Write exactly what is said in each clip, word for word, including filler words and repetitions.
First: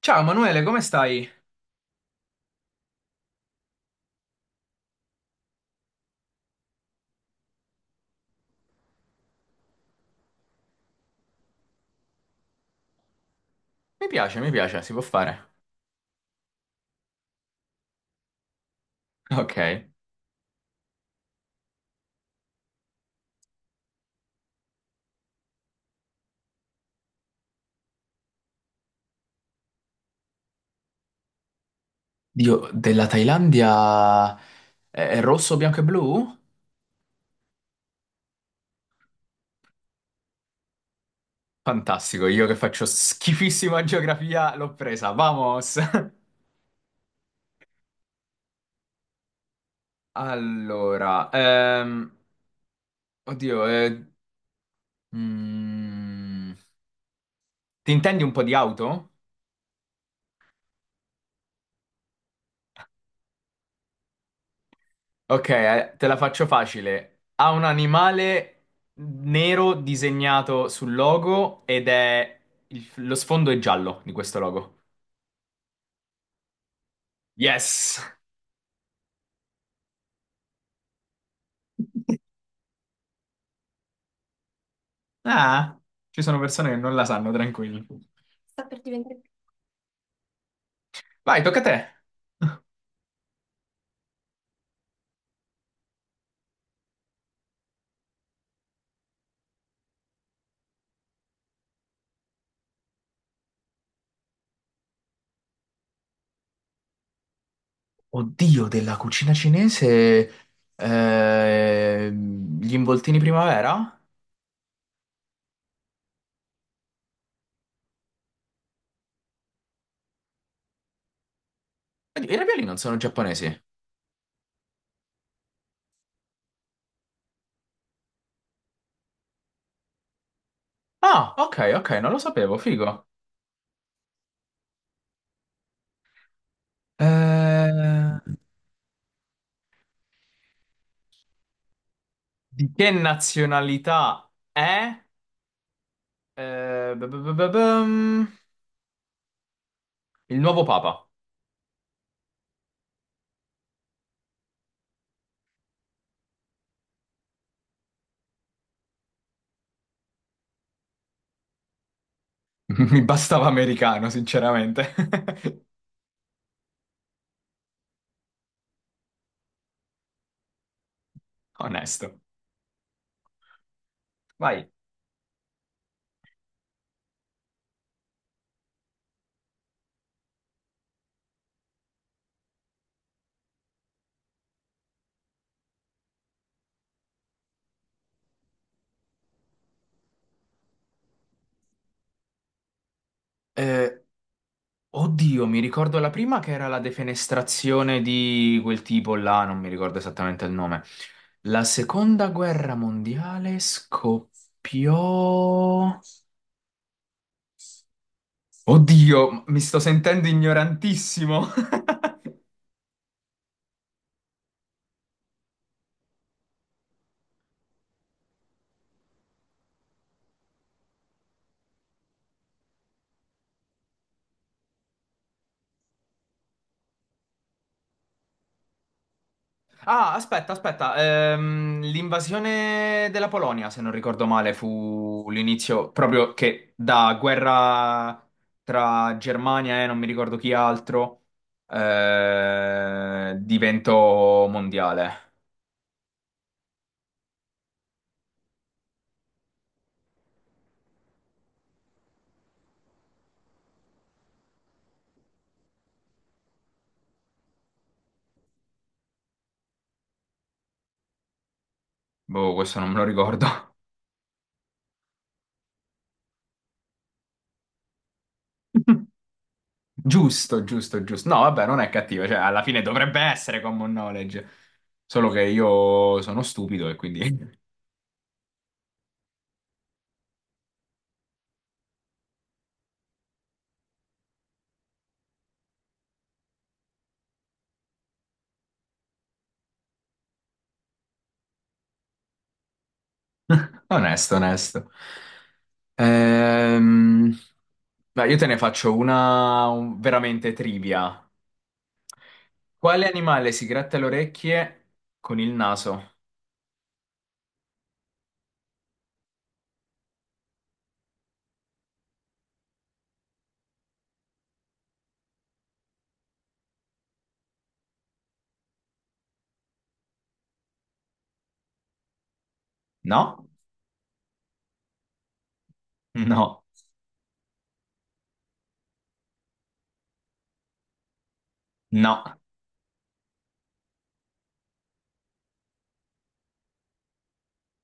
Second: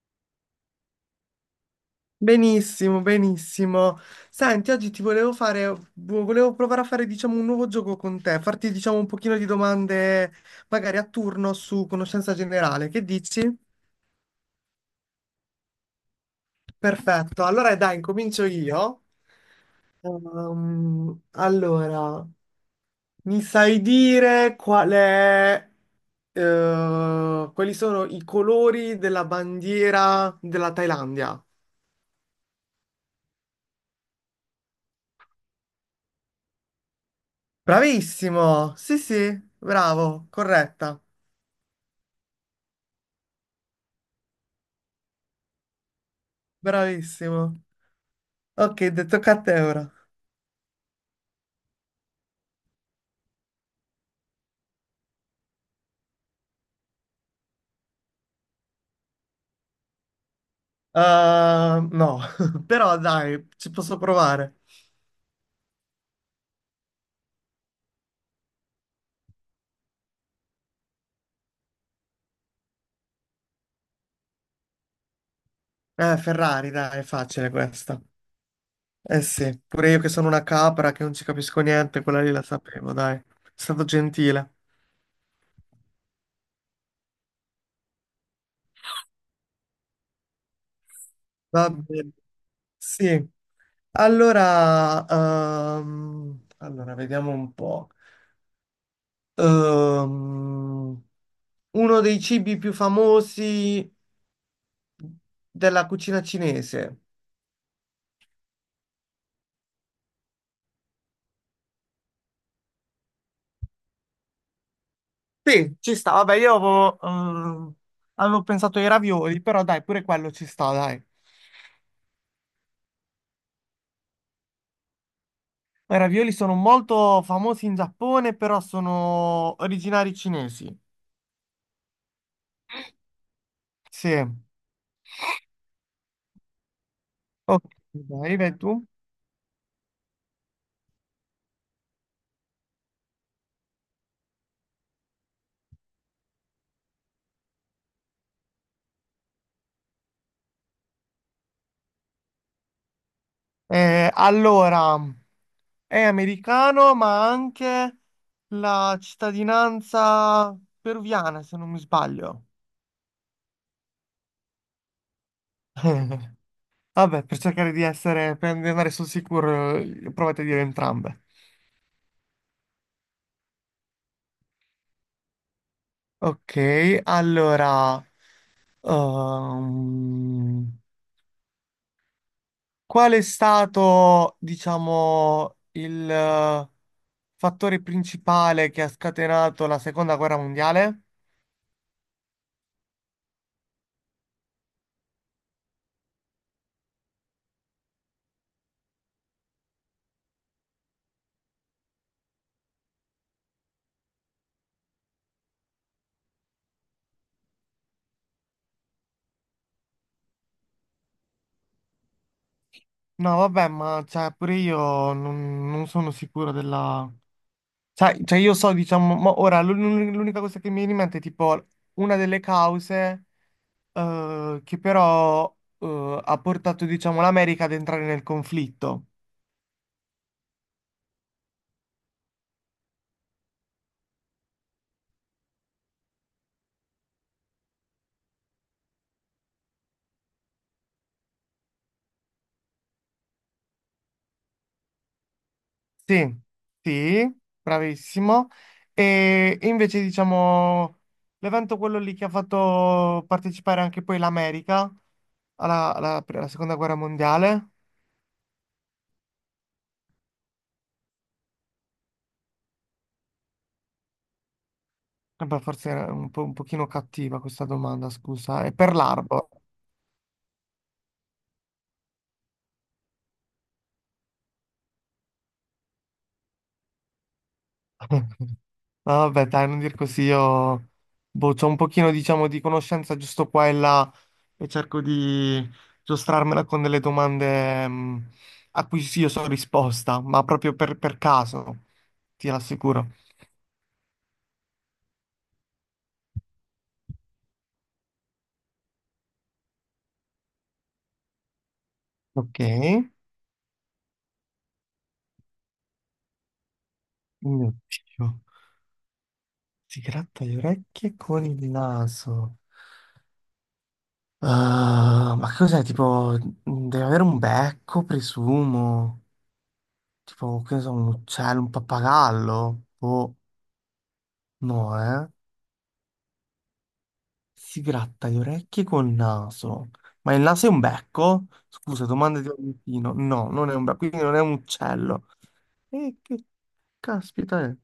Ciao Manuele, come stai? Benissimo, benissimo. Senti, oggi ti volevo fare, vo- volevo provare a fare, diciamo, un nuovo gioco con te, farti, diciamo, un pochino di domande, magari a turno su conoscenza generale. Che dici? Mi piace, mi piace, si può fare. Perfetto. Allora, dai, incomincio io. Ok. Ehm, allora, mi sai dire qual è, eh, quali sono i colori della bandiera della Thailandia? Dio, della Thailandia è è rosso, bianco e blu? Bravissimo! Sì, sì, bravo, corretta. Fantastico, io che faccio schifissima geografia l'ho presa, vamos! Bravissimo. Ok, detto tocca a te ora. Allora, ehm, oddio, eh, mm, ti intendi un po' di auto? Ehm, no, però dai, ci posso provare. Ok, eh, te la faccio facile. Ha un animale nero disegnato sul logo ed è il- lo sfondo è giallo di questo logo. Eh, Ferrari, dai, è facile Yes! questa. Eh sì, pure io che sono una capra che non ci capisco niente, quella lì la sapevo, dai. È stato gentile. Ah, ci sono persone che non la sanno, tranquilli. Vai, tocca a Va te. bene. Sì. Allora, ehm, allora, vediamo un po'. Ehm, Uno dei cibi più famosi della cucina cinese. Oddio, della cucina cinese, ehm, gli involtini primavera? Sì, ci sta. Vabbè, io avevo, ehm, avevo pensato ai ravioli, però dai, pure quello ci sta, dai. Oddio, I ravioli non sono giapponesi. I ravioli sono molto famosi in Giappone, però sono originari cinesi. Ah, ok, ok, non lo sapevo, figo. Sì. Ok, Eh, dai, vai tu. di che nazionalità è? Eh, b- b- b- bum, il nuovo papa. Eh, allora, è americano, ma ha anche la cittadinanza peruviana, se non mi sbaglio. Mi bastava americano, sinceramente. Vabbè, per cercare di essere, per andare sul sicuro, eh, provate a dire entrambe. Onesto. Ok, allora. Ehm, Qual è stato, diciamo, il eh, fattore principale che ha scatenato la seconda guerra mondiale? Vai. Oddio, mi ricordo la prima che era la defenestrazione di quel tipo là, non mi ricordo esattamente il nome. La seconda guerra mondiale scoppiò... Oddio, mi sto sentendo ignorantissimo. No, vabbè, ma cioè, pure io non, non sono sicuro della... Cioè, cioè, io so, diciamo, mo- ora l'un- l'unica cosa che mi viene in mente è tipo una delle cause eh, che però eh, ha portato, diciamo, l'America ad entrare nel conflitto. Ah, aspetta, aspetta. ehm, l'invasione della Polonia, se non ricordo male, fu l'inizio proprio che da guerra tra Germania e non mi ricordo chi altro eh, diventò mondiale. Sì, sì, bravissimo. E invece diciamo l'evento quello lì che ha fatto partecipare anche poi l'America alla, alla- alla seconda guerra mondiale. Boh, questo non me lo ricordo. Eh beh, forse era un po', un pochino cattiva questa domanda, scusa. È per l'Arbor. Giusto, giusto, giusto. No, vabbè, non è cattivo, cioè alla fine dovrebbe essere common knowledge, solo che io sono stupido e quindi Ah, vabbè, dai, non dir così, io boh, c'ho un pochino, diciamo, di conoscenza giusto qua e là e cerco di giostrarmela con delle domande mh, a cui sì, io so risposta, ma proprio per, per caso, ti rassicuro. onesto, onesto. Ehm, Dai, io te ne faccio una un- veramente trivia. Ok, Quale mio animale si gratta le orecchie con il naso? Dio, si gratta le orecchie con il naso. Ah, ma che cos'è? Tipo, deve avere un becco, presumo. Tipo, che ne so, un uccello, un pappagallo? Boh, No, no, eh? no, Si gratta le orecchie col naso. Ma il naso è un becco? Scusa, no. domanda di Valentino. No, non è un becco, quindi non è un uccello. E che caspita è?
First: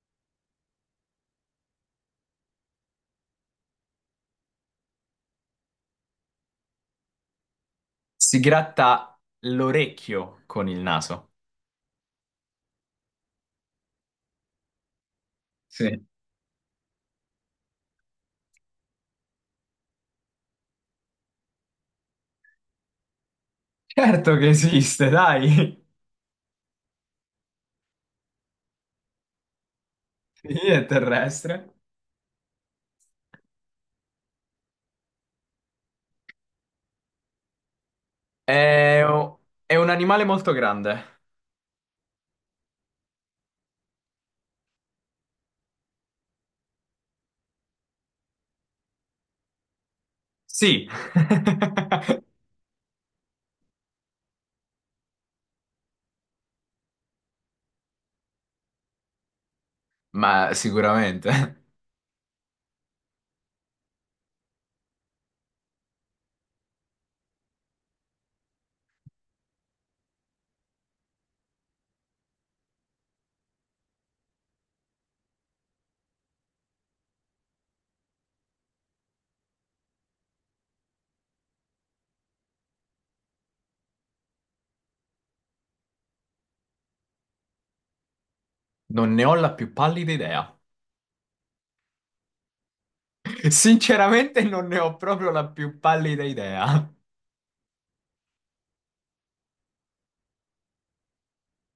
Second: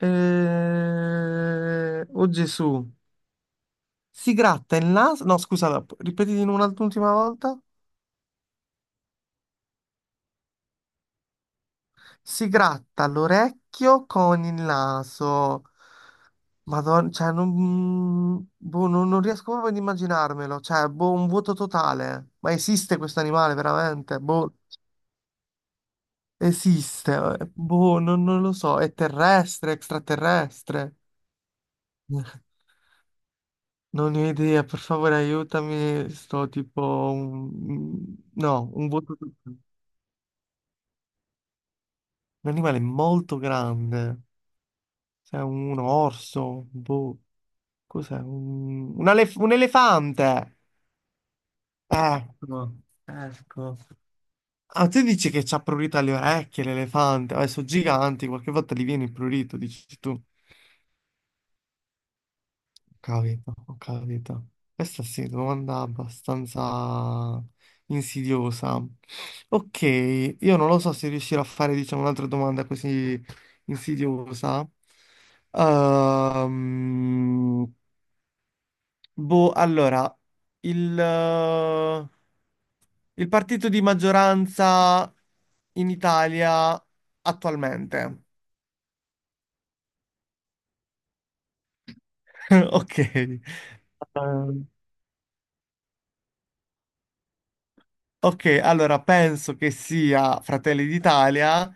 Eh, Oh Gesù. Si gratta il naso. No, scusa, la- ripeti di nuovo un'ultima volta. Si gratta l'orecchio con il naso. Si gratta l'orecchio con il naso. Sì. Madonna, cioè, non, boh, non, non riesco proprio ad immaginarmelo. Cioè, boh, un vuoto totale. Ma esiste questo animale veramente? Certo che Boh. esiste, dai. Esiste, eh, boh, non, non lo so, è terrestre, Sì, è extraterrestre? terrestre. Non ne ho idea, per favore aiutami, sto tipo un... mm, no, un È, voto... è un animale molto grande. Un animale molto grande, cioè un orso, boh, cos'è? Un, un elef- un elefante! Sì. Ecco, ecco. Ah, tu dici che c'ha prurito alle orecchie l'elefante, adesso sono giganti, qualche volta gli viene il prurito, dici tu. Ma sicuramente. Capito, ho capito. Questa sì, domanda abbastanza insidiosa. Ok, io non lo so se riuscirò a fare, diciamo, un'altra domanda così insidiosa. Ehm, boh, allora, il, eh, il partito di maggioranza in Italia attualmente. Non ne ho la più pallida idea. Ok. Sinceramente non Ehm, ne ho proprio la più pallida idea. Ok, allora penso che sia Fratelli d'Italia, eh,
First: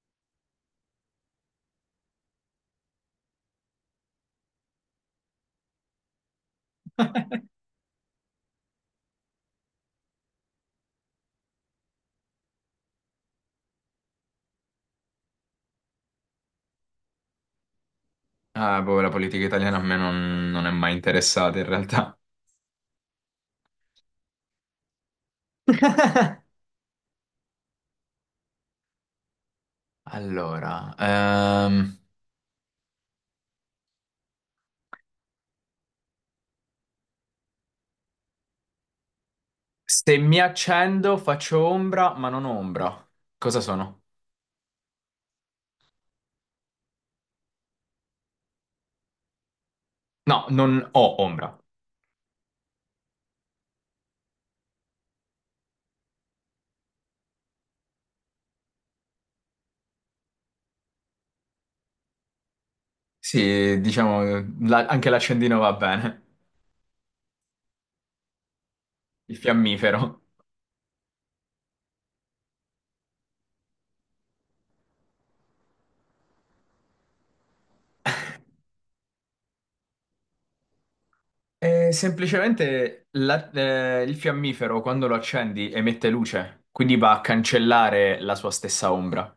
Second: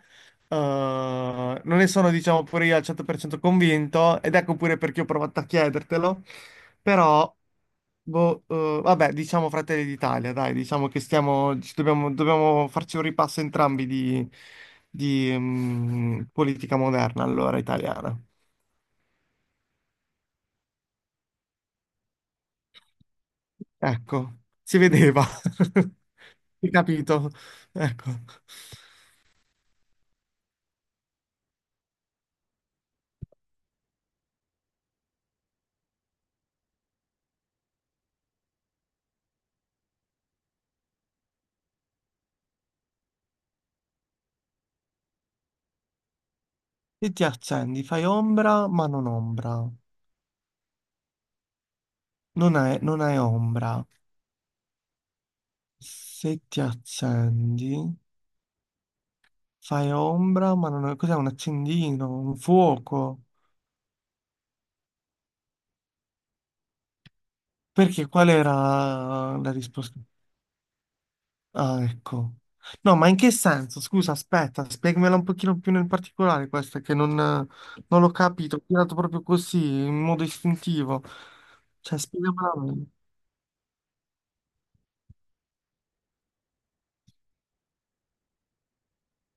non ne sono diciamo pure io al cento per cento convinto ed ecco pure perché ho provato a chiedertelo, però boh, eh, vabbè diciamo Fratelli d'Italia, dai diciamo che stiamo, ci dobbiamo, dobbiamo farci un ripasso entrambi di, di, mm, politica moderna allora italiana. Ah, boh, la politica italiana a me non, non è mai interessata in realtà. Ecco, si vedeva, hai capito? Ecco. Allora, ehm, se mi accendo faccio ombra, ma non ho ombra. Cosa sono? E ti accendi, fai ombra ma non ombra. No, non ho ombra. Non hai, non hai ombra. Se ti accendi, fai ombra, ma non è. Cos'è un accendino? Un fuoco? Sì, diciamo, la- anche l'accendino va bene. Perché qual Il era la risposta? fiammifero. Ah, ecco. No, ma in che senso? Scusa, aspetta, spiegamela un pochino più nel particolare questa, che non, non l'ho capito. Ho tirato proprio così, in modo istintivo. Eh, Cioè, spiegamela meglio. semplicemente la- eh, il fiammifero quando lo accendi emette luce, quindi va a cancellare la sua stessa ombra.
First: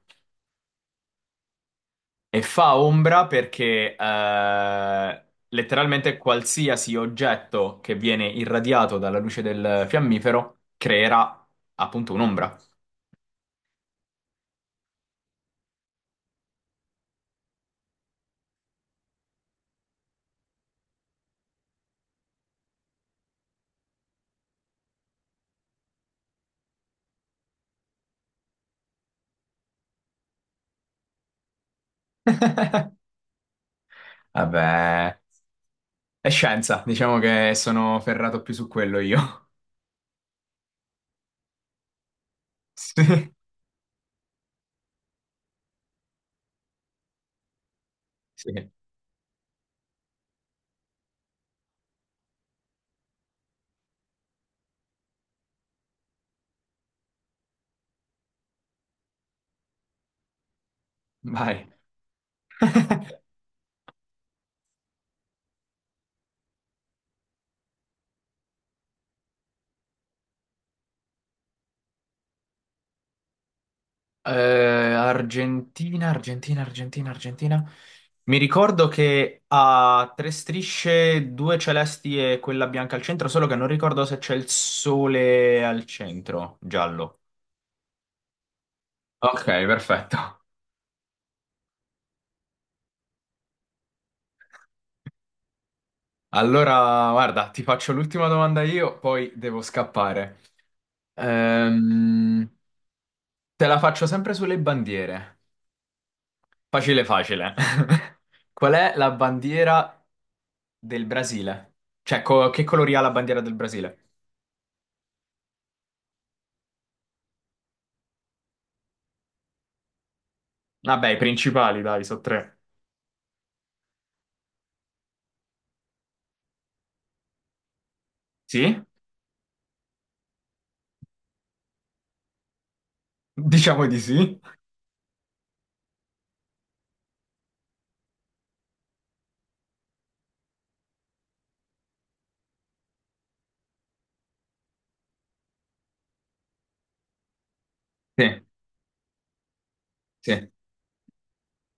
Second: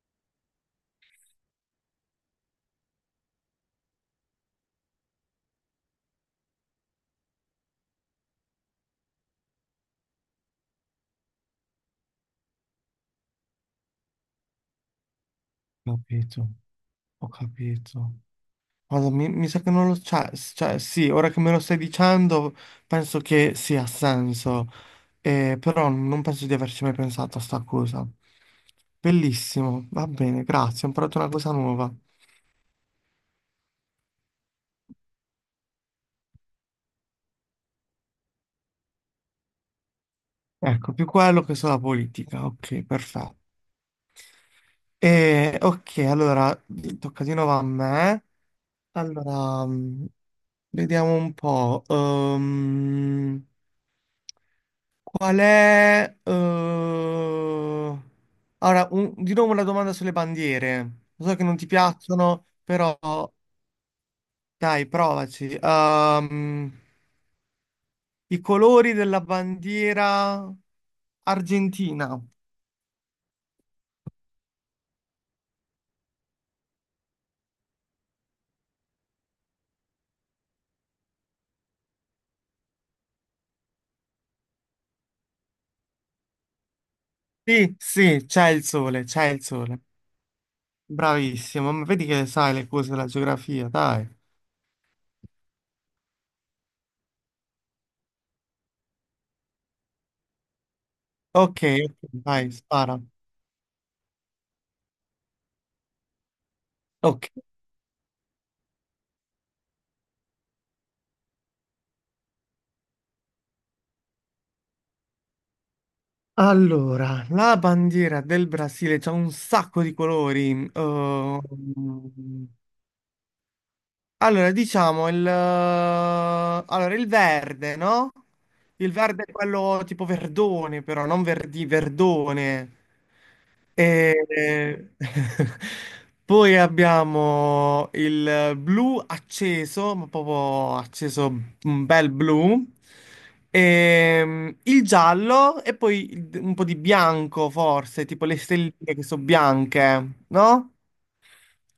E fa ombra perché eh, letteralmente qualsiasi oggetto che viene irradiato dalla luce del fiammifero creerà appunto un'ombra. Capito, ho capito. Guarda, mi, mi sa che non lo c'ha, cioè sì, ora che me lo stai dicendo penso che sì, ha senso, Eh, però non penso di averci mai pensato a sta cosa. Bellissimo, va bene, grazie, ho imparato una cosa nuova. Vabbè, è scienza, diciamo che sono ferrato più su quello io. Ecco, più quello che sulla politica, ok, Sì, perfetto. Eh, ok, allora, tocca di nuovo a me. sì, Allora, mm, vediamo un po'. ehm, Qual è... eh, Ora, un- di nuovo una domanda sulle bandiere. Lo so che non ti vai. piacciono, però dai, provaci. Ehm, I colori della bandiera argentina. Eh, Argentina, Argentina, Argentina, Argentina. Mi ricordo che ha tre strisce, due celesti e quella bianca al centro, solo che non ricordo se c'è il sole al centro, giallo. Sì, sì, c'è il sole, c'è il Ok, sole. perfetto. Bravissimo, ma vedi che sai le cose della geografia, dai. Allora, guarda, ti faccio l'ultima domanda io, poi devo scappare. Ok, ok, Ehm, vai, spara. te la faccio sempre sulle bandiere. Facile, Ok. facile. Qual è la bandiera del Brasile? Cioè, co- che colori ha la bandiera del Brasile? Allora, la bandiera del Brasile c'ha un sacco di colori. Vabbè, i principali, dai, so Ehm, tre. Allora, diciamo il, eh, allora, il verde, no? Sì? Il verde è quello tipo verdone, però non verdi, verdone. Diciamo di sì. E... Poi abbiamo il blu acceso, ma proprio acceso un bel blu. E, il giallo e poi il- un po' di bianco, forse, tipo le Sì, stelline che sono bianche, sì. no?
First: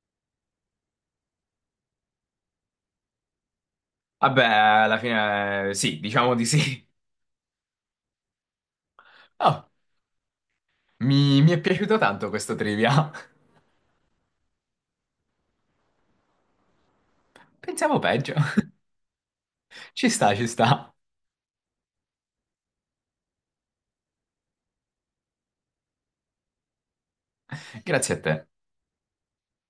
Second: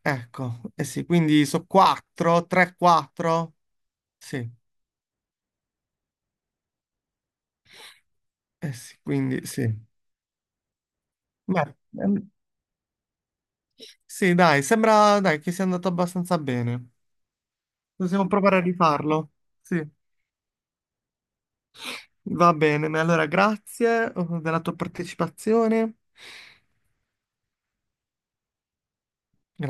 Ecco, eh sì, quindi sono quattro, tre, quattro. Vabbè, Sì, alla fine eh, sì, diciamo di sì. eh sì, quindi Ah, sì. Mi, mi è Beh, piaciuto tanto ehm, questo trivia. sì, dai, sembra dai, che sia andato abbastanza bene. Pensiamo Possiamo peggio. provare a rifarlo. Sì, Ci sta, ci sta. va bene. Allora, grazie eh, della tua partecipazione. Grazie a te. Grazie.